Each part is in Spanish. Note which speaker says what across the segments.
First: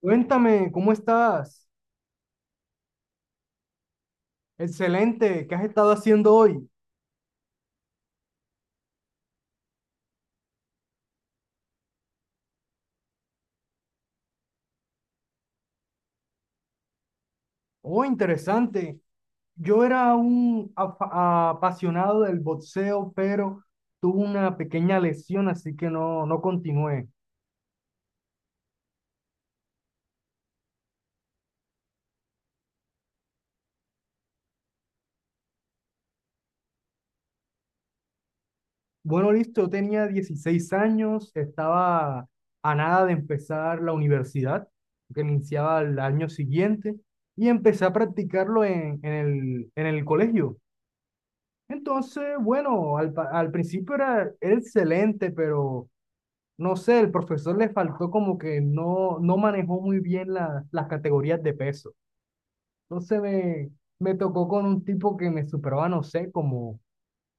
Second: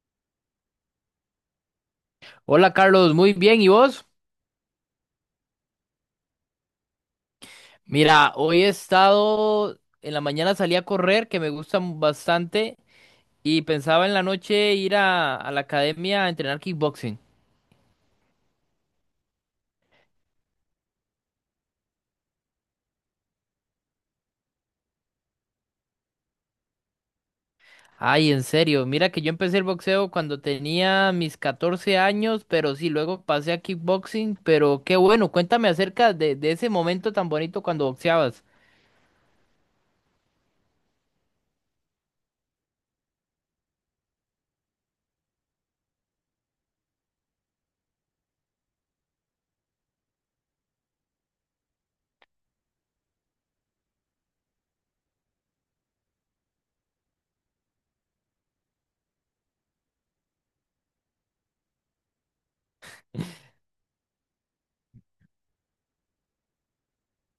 Speaker 1: Cuéntame, ¿cómo estás?
Speaker 2: Hola Carlos, muy bien, ¿y vos?
Speaker 1: Excelente, ¿qué has estado haciendo hoy?
Speaker 2: Mira, hoy he estado, en la mañana salí a correr, que me gusta bastante, y pensaba en la noche ir a la academia a entrenar kickboxing.
Speaker 1: Oh, interesante. Yo era apasionado del boxeo, pero tuve una pequeña lesión, así que no, no continué.
Speaker 2: Ay, en serio, mira que yo empecé el boxeo cuando tenía mis 14 años, pero sí, luego pasé a kickboxing, pero qué bueno, cuéntame acerca de ese momento tan bonito cuando boxeabas.
Speaker 1: Bueno, listo, yo tenía 16 años, estaba a nada de empezar la universidad, que iniciaba el año siguiente, y empecé a practicarlo en el colegio. Entonces, bueno, al principio era excelente, pero no sé, el profesor le faltó como que no, no manejó muy bien las categorías de peso. Entonces me, Me tocó con un tipo que me superaba, no sé, como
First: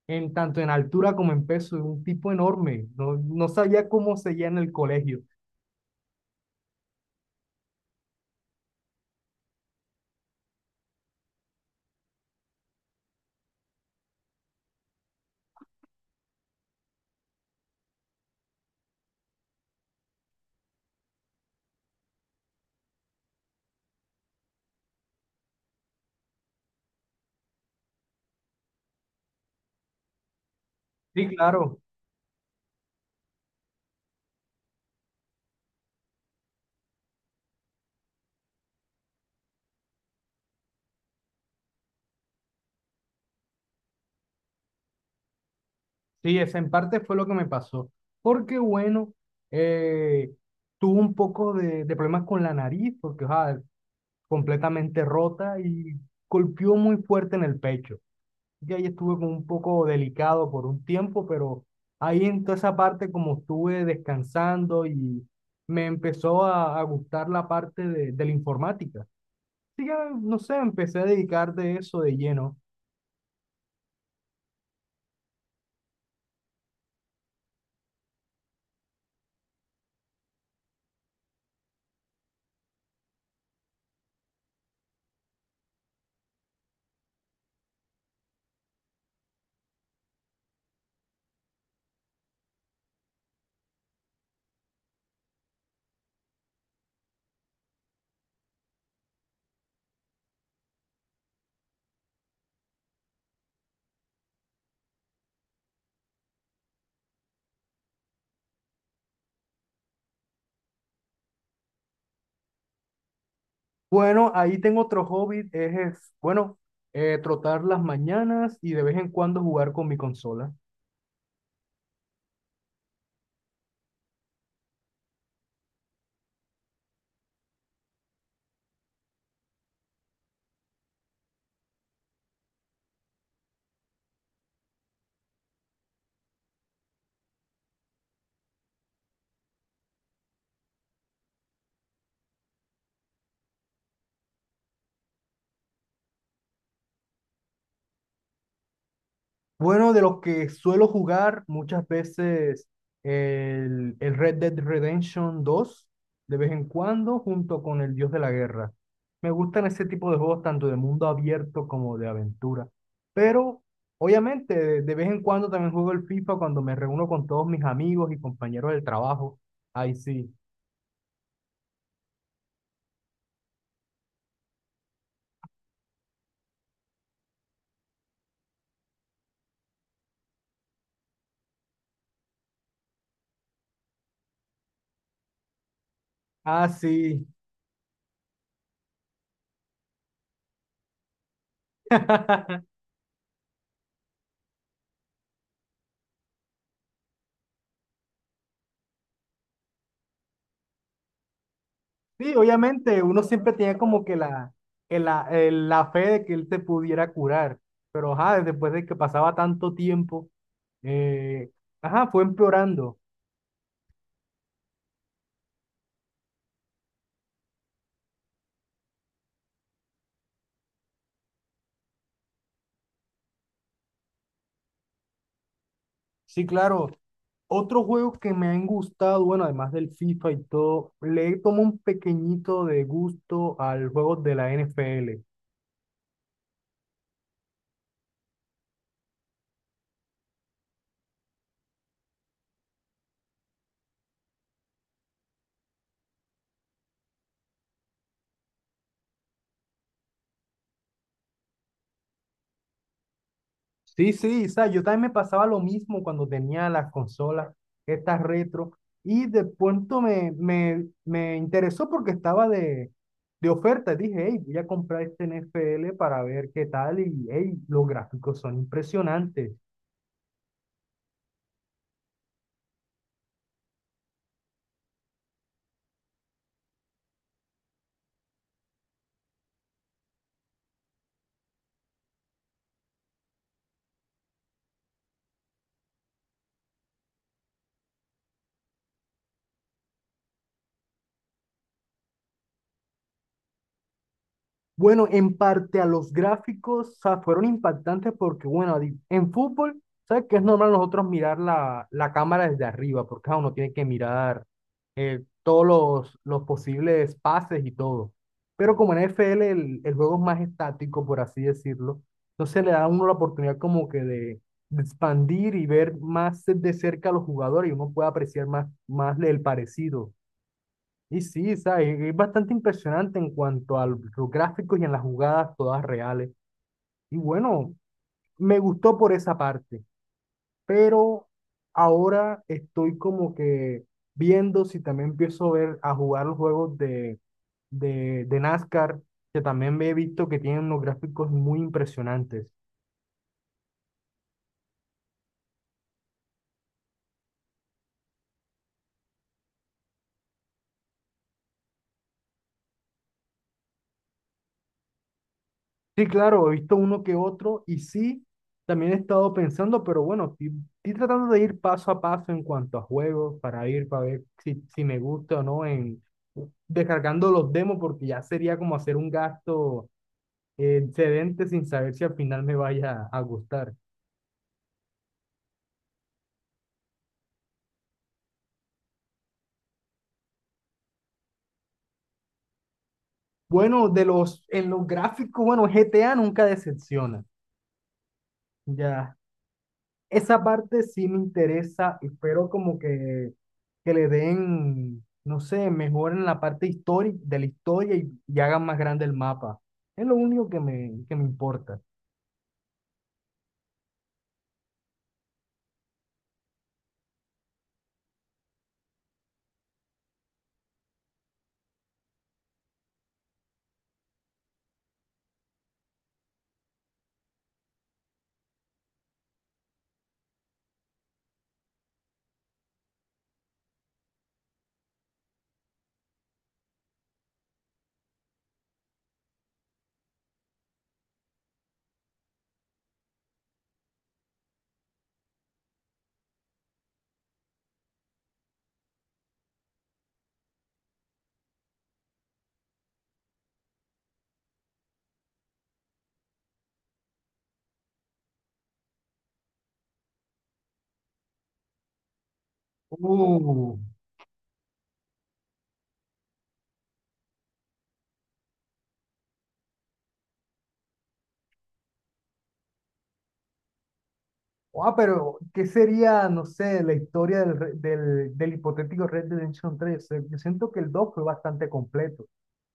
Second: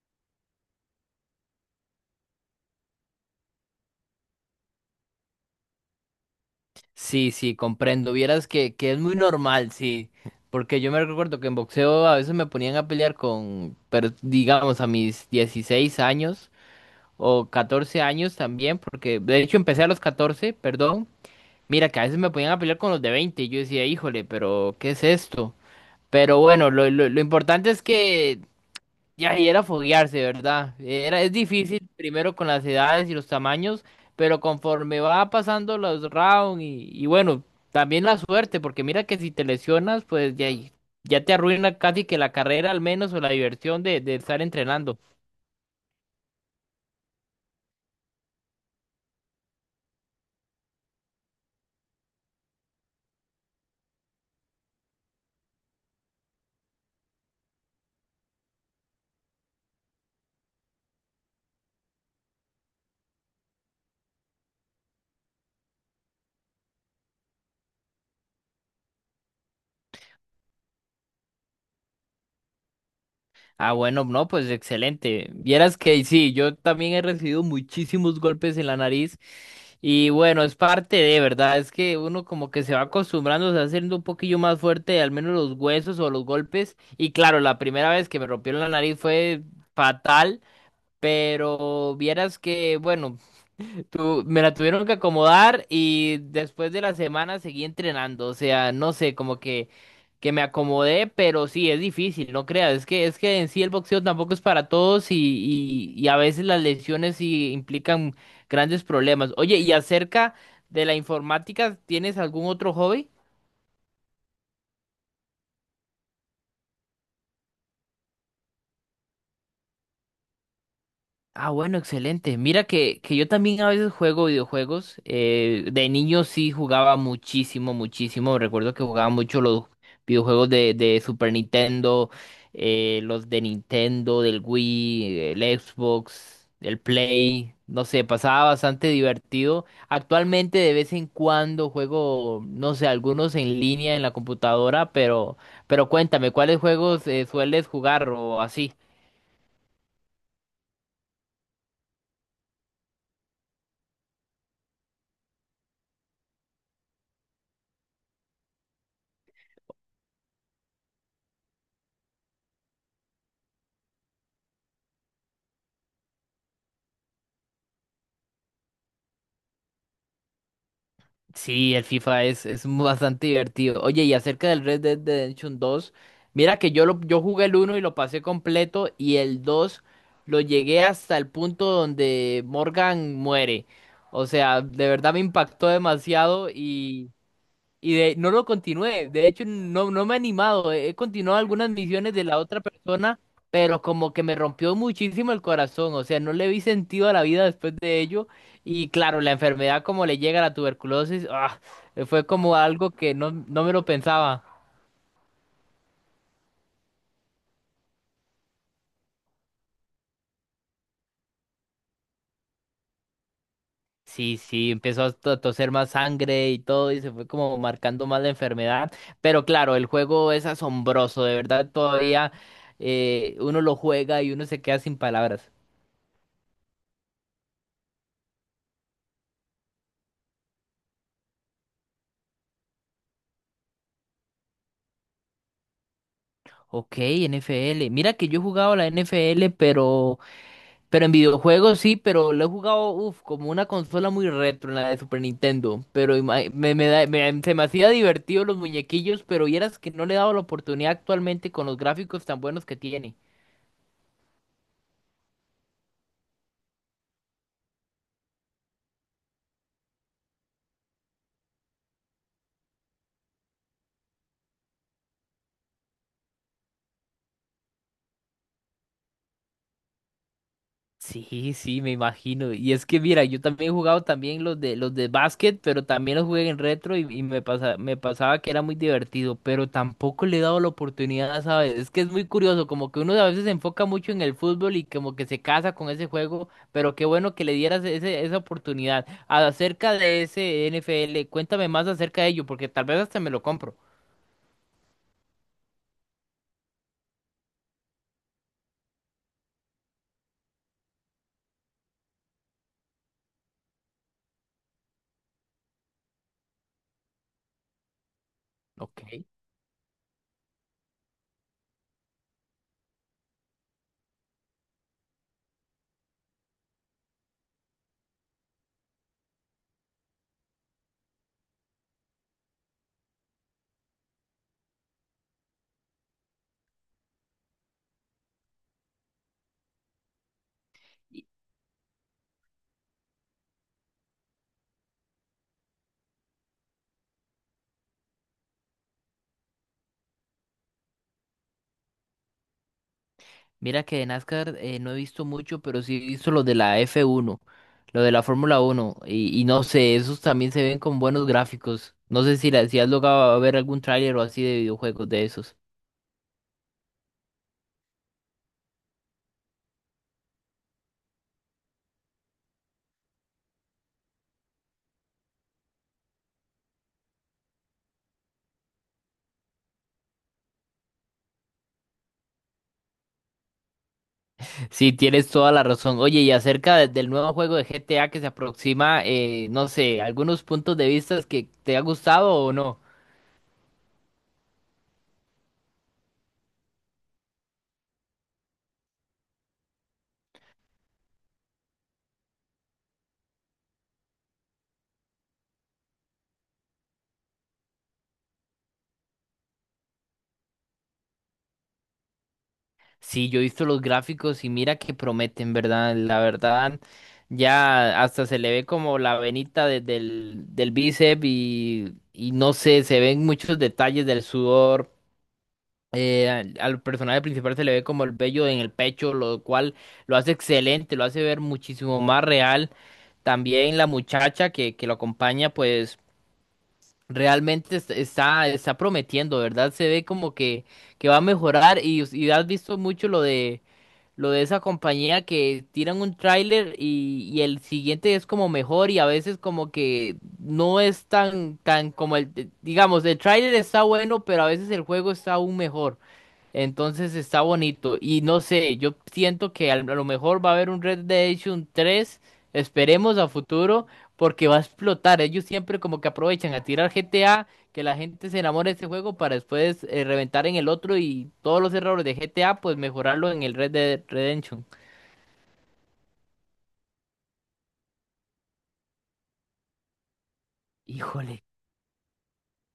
Speaker 1: en tanto en altura como en peso, un tipo enorme. No, no sabía cómo seguía en el colegio.
Speaker 2: Sí, sí, comprendo. Vieras que es muy normal, sí. Porque yo me recuerdo que en boxeo a veces me ponían a pelear con, pero digamos a mis 16 años o 14 años también, porque de hecho empecé a los catorce, perdón. Mira que a veces me ponían a pelear con los de veinte, y yo decía, híjole, pero ¿qué es esto? Pero bueno, lo importante es que ya, y era foguearse, ¿verdad? Era,
Speaker 1: Sí,
Speaker 2: es
Speaker 1: claro,
Speaker 2: difícil primero con las edades y los tamaños, pero conforme va pasando los rounds y bueno, también la suerte, porque mira que si te lesionas, pues ya, ya te arruina casi que la carrera al menos o la diversión de estar entrenando.
Speaker 1: sí, esa en parte fue lo que me pasó. Porque bueno, eh, tuve un poco de problemas con la nariz, porque, o sea, completamente rota y golpeó muy fuerte en el pecho. Yo ahí estuve como un poco delicado por un tiempo, pero ahí en toda esa parte como estuve descansando y me empezó a gustar la parte de la informática. Así que, no sé, empecé a dedicar de eso de lleno.
Speaker 2: Ah, bueno, no, pues excelente. Vieras que sí, yo también he recibido muchísimos golpes en la nariz y bueno, es parte de, ¿verdad? Es que uno como que se va acostumbrando, se va haciendo un poquillo más fuerte, al menos los huesos o los golpes. Y claro, la primera vez que me rompieron la nariz fue fatal, pero vieras que, bueno. Me la tuvieron que acomodar y después de la semana seguí entrenando. O sea, no sé, como que me acomodé, pero sí, es difícil, no creas. Es que en sí el boxeo tampoco es para todos y, y a veces las lesiones sí implican grandes problemas. Oye, y acerca de la informática, ¿tienes algún otro hobby?
Speaker 1: Bueno, ahí tengo otro hobby, bueno, trotar las mañanas y de vez en cuando jugar con mi consola.
Speaker 2: Ah, bueno, excelente. Mira que yo también a veces juego videojuegos. De niño sí jugaba muchísimo, muchísimo. Recuerdo que jugaba mucho los videojuegos de Super Nintendo, los de Nintendo, del Wii, el Xbox, el Play. No sé, pasaba bastante divertido. Actualmente de vez en cuando juego, no sé, algunos en línea en la computadora, pero cuéntame, ¿cuáles juegos sueles jugar o así?
Speaker 1: Bueno, de los que suelo jugar muchas veces el Red Dead Redemption 2 de vez en cuando, junto con el Dios de la Guerra. Me gustan ese tipo de juegos tanto de mundo abierto como de aventura. Pero, obviamente, de vez en cuando también juego el FIFA cuando me reúno con todos mis amigos y compañeros del trabajo. Ahí sí.
Speaker 2: Sí, el FIFA es bastante divertido. Oye, y acerca del Red Dead Redemption 2, mira que yo jugué el uno y lo pasé completo y el 2 lo llegué hasta el punto donde Morgan muere. O sea, de verdad me impactó demasiado
Speaker 1: Ah, sí.
Speaker 2: y de, no lo continué. De hecho, no, no me he animado. He continuado algunas misiones de la otra persona, pero como que me rompió muchísimo el corazón. O sea, no le vi sentido a la vida después de ello. Y claro, la enfermedad como le llega a la tuberculosis, ah, fue
Speaker 1: Sí,
Speaker 2: como algo
Speaker 1: obviamente,
Speaker 2: que
Speaker 1: uno
Speaker 2: no,
Speaker 1: siempre
Speaker 2: no me
Speaker 1: tenía
Speaker 2: lo
Speaker 1: como que
Speaker 2: pensaba.
Speaker 1: la fe de que él te pudiera curar, pero ajá, después de que pasaba tanto tiempo, eh, ajá, fue empeorando.
Speaker 2: Sí, sí, empezó a toser más sangre y todo, y se fue como marcando más la enfermedad. Pero claro, el juego es asombroso, de verdad, todavía uno lo juega y uno se queda sin palabras.
Speaker 1: Sí, claro. Otro juego que me han gustado, bueno, además del FIFA y todo, le tomo un pequeñito de gusto al juego de la NFL.
Speaker 2: Ok, NFL. Mira que yo he jugado la NFL, pero en videojuegos sí, pero lo he jugado, uf, como una consola muy retro, en la de Super Nintendo. Pero se me hacía divertido los muñequillos, pero vieras que no le he dado la oportunidad actualmente con los gráficos tan buenos que tiene.
Speaker 1: Sí, sí, o sea, yo también me pasaba lo mismo cuando tenía las consolas, estas retro, y de pronto me interesó porque estaba de oferta. Dije, hey, voy a comprar este NFL para ver qué tal, y hey, los gráficos son impresionantes.
Speaker 2: Sí, sí, me imagino. Y es que mira, yo también he jugado también los de básquet, pero también los jugué en retro y me pasaba que era muy divertido, pero tampoco le he dado la oportunidad, ¿sabes? Es que es muy curioso, como que uno a veces se enfoca mucho en el fútbol y como que se casa con ese juego, pero qué bueno que le dieras esa oportunidad. Acerca de ese NFL, cuéntame más acerca de ello, porque tal vez hasta me lo compro.
Speaker 1: Bueno, en parte a los gráficos, o sea, fueron impactantes porque, bueno, en fútbol, ¿sabes que es normal nosotros mirar la cámara desde arriba? Porque claro, uno tiene que mirar todos los posibles pases y todo. Pero como en
Speaker 2: Ok.
Speaker 1: NFL el juego es más estático, por así decirlo, entonces le da a uno la oportunidad como que de expandir y ver más de cerca a los jugadores y uno puede apreciar más, más el parecido. Y sí, ¿sabes? Es bastante impresionante en cuanto a los gráficos y en las jugadas todas reales. Y bueno, me gustó por esa parte, pero ahora estoy como que viendo si también empiezo a ver a jugar los juegos de NASCAR, que también me he visto que tienen unos gráficos muy impresionantes.
Speaker 2: Mira que de NASCAR no he visto mucho, pero sí he visto lo de la F1, lo de la Fórmula 1, y no sé, esos también se ven con buenos gráficos. No sé si has logrado a ver algún tráiler o así de videojuegos de esos.
Speaker 1: Sí, claro, he visto uno que otro y sí, también he estado pensando, pero bueno, estoy tratando de ir paso a paso en cuanto a juegos para ir, para ver si me gusta o no, en descargando los demos, porque ya sería como hacer un gasto excedente sin saber si al final me vaya a gustar.
Speaker 2: Sí, tienes toda la razón. Oye, y acerca del nuevo juego de GTA que se aproxima, no sé, algunos puntos de vista que te ha gustado o no.
Speaker 1: Bueno, de los, en los gráficos, bueno, GTA nunca decepciona. Ya esa parte sí me interesa, espero como que le den, no sé, mejoren la parte histórica de la historia y hagan más grande el mapa. Es lo único que me importa.
Speaker 2: Sí, yo he visto los gráficos y mira que prometen, ¿verdad? La verdad, ya hasta se le ve como la venita del bíceps y no sé, se ven muchos detalles del sudor. Al personaje principal se le ve como el vello en el pecho, lo cual lo hace excelente, lo hace ver muchísimo más real. También la muchacha que lo acompaña, pues realmente está prometiendo, ¿verdad? Se ve como que va a mejorar y has visto mucho lo de esa compañía que tiran un tráiler y el siguiente es como mejor y a veces como que no es tan como el, digamos, el tráiler está bueno, pero a veces el juego está aún mejor. Entonces está bonito. Y no sé, yo siento que a lo mejor va a haber un Red Dead Redemption tres. Esperemos a
Speaker 1: Uh,
Speaker 2: futuro, porque va a explotar. Ellos siempre como que aprovechan a tirar GTA, que la gente se enamore de este juego para después reventar en el otro y todos los errores de GTA, pues mejorarlo en el Red Dead Redemption.
Speaker 1: ah, pero ¿qué sería, no sé, la historia del hipotético Red Dead Redemption 3? Yo siento que el 2 fue
Speaker 2: Híjole,
Speaker 1: bastante completo.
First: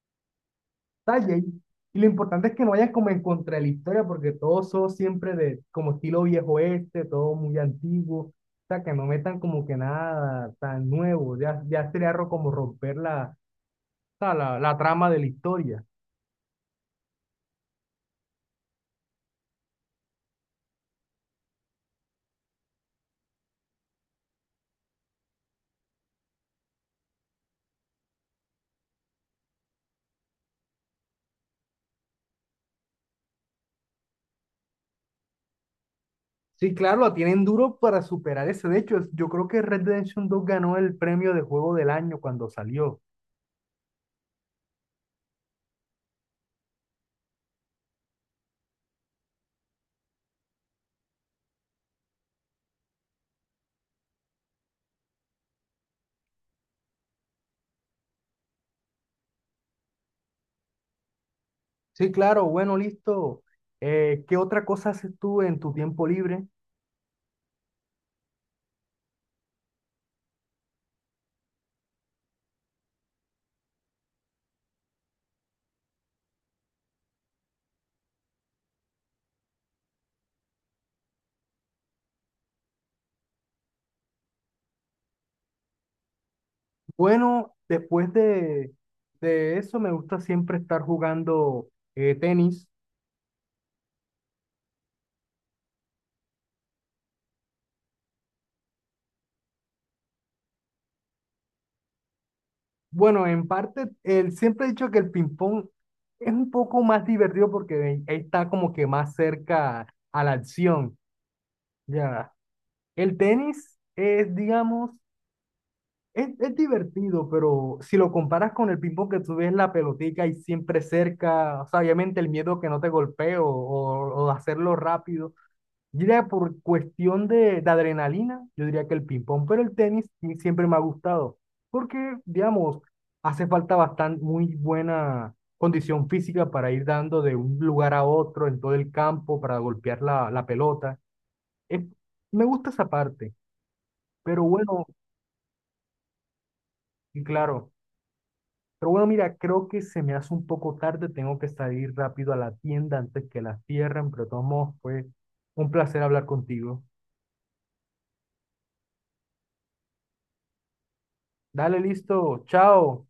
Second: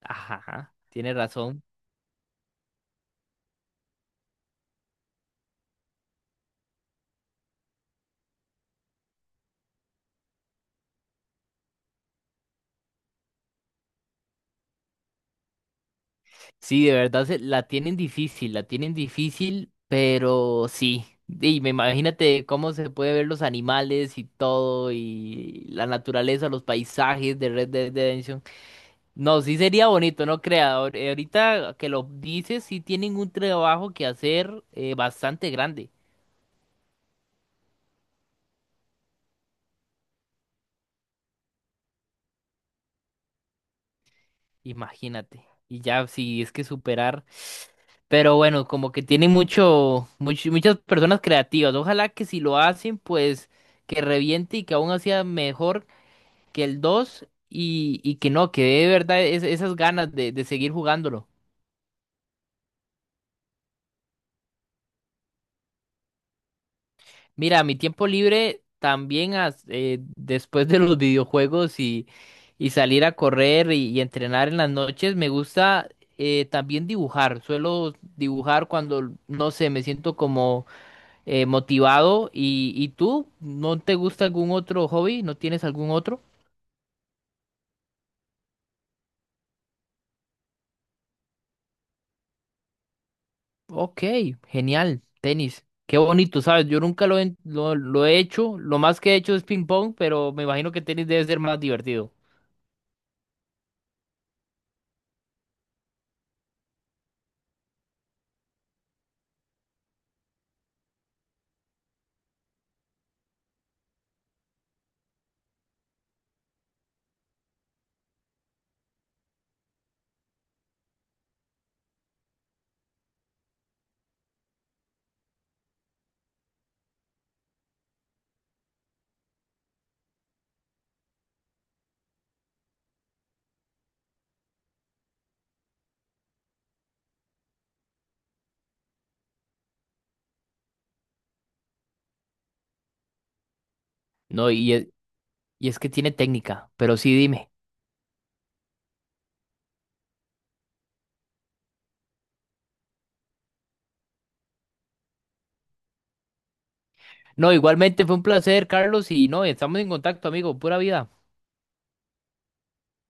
Speaker 2: ajá, tiene
Speaker 1: Detalles.
Speaker 2: razón.
Speaker 1: Y lo importante es que no vayas como en contra de la historia, porque todos son siempre de como estilo viejo este, todo muy antiguo. O sea, que no metan como que nada tan nuevo. Ya, ya sería como romper la, o sea, la trama de la historia.
Speaker 2: Sí, de verdad la tienen difícil, pero sí. Y me imagínate cómo se puede ver los animales y todo, y la naturaleza, los paisajes de Red Dead Redemption. No, sí sería bonito, no crea. Ahorita que lo dices, sí tienen un trabajo que hacer bastante grande.
Speaker 1: Sí, claro, la tienen duro para superar ese. De hecho, yo creo que Red Dead Redemption 2 ganó el premio de juego del año cuando salió.
Speaker 2: Imagínate. Y ya, sí, es que superar. Pero bueno, como que tienen muchas personas creativas. Ojalá que si lo hacen, pues que reviente y que aún hacía mejor que el 2 y que no, que dé de verdad esas ganas de seguir jugándolo.
Speaker 1: Sí, claro, bueno, listo. ¿Qué otra cosa haces tú en tu tiempo libre?
Speaker 2: Mira, a mi tiempo libre también después de los videojuegos y salir a correr y entrenar en las noches, me gusta también dibujar. Suelo dibujar cuando, no sé, me siento como motivado. Y tú? ¿No te gusta algún otro hobby? ¿No tienes algún otro?
Speaker 1: Bueno, después de eso me gusta siempre estar jugando tenis.
Speaker 2: Ok, genial, tenis. Qué bonito, ¿sabes? Yo nunca lo he hecho. Lo más que he hecho es ping pong, pero me imagino que tenis debe ser más divertido.
Speaker 1: Bueno, en parte, siempre he dicho que el ping-pong es un poco más divertido porque está como que más cerca a la acción. Ya, el tenis es, digamos, es divertido, pero si lo comparas con el ping-pong que tú ves la pelotica y siempre cerca, o sea, obviamente el miedo que no te golpee o hacerlo rápido. Yo diría por cuestión de adrenalina, yo diría que el ping-pong, pero el tenis sí siempre me ha gustado, porque, digamos, hace falta bastante, muy buena condición física para ir dando de un lugar a otro en todo el campo, para golpear la pelota. Es- Me gusta esa parte, pero
Speaker 2: No,
Speaker 1: bueno,
Speaker 2: y es que tiene técnica, pero sí
Speaker 1: y
Speaker 2: dime.
Speaker 1: claro, pero bueno, mira, creo que se me hace un poco tarde, tengo que salir rápido a la tienda antes que la cierren, pero de todos modos fue un placer hablar contigo.
Speaker 2: No, igualmente fue un placer, Carlos, y no, estamos en contacto, amigo, pura vida.
Speaker 1: Dale, listo, chao.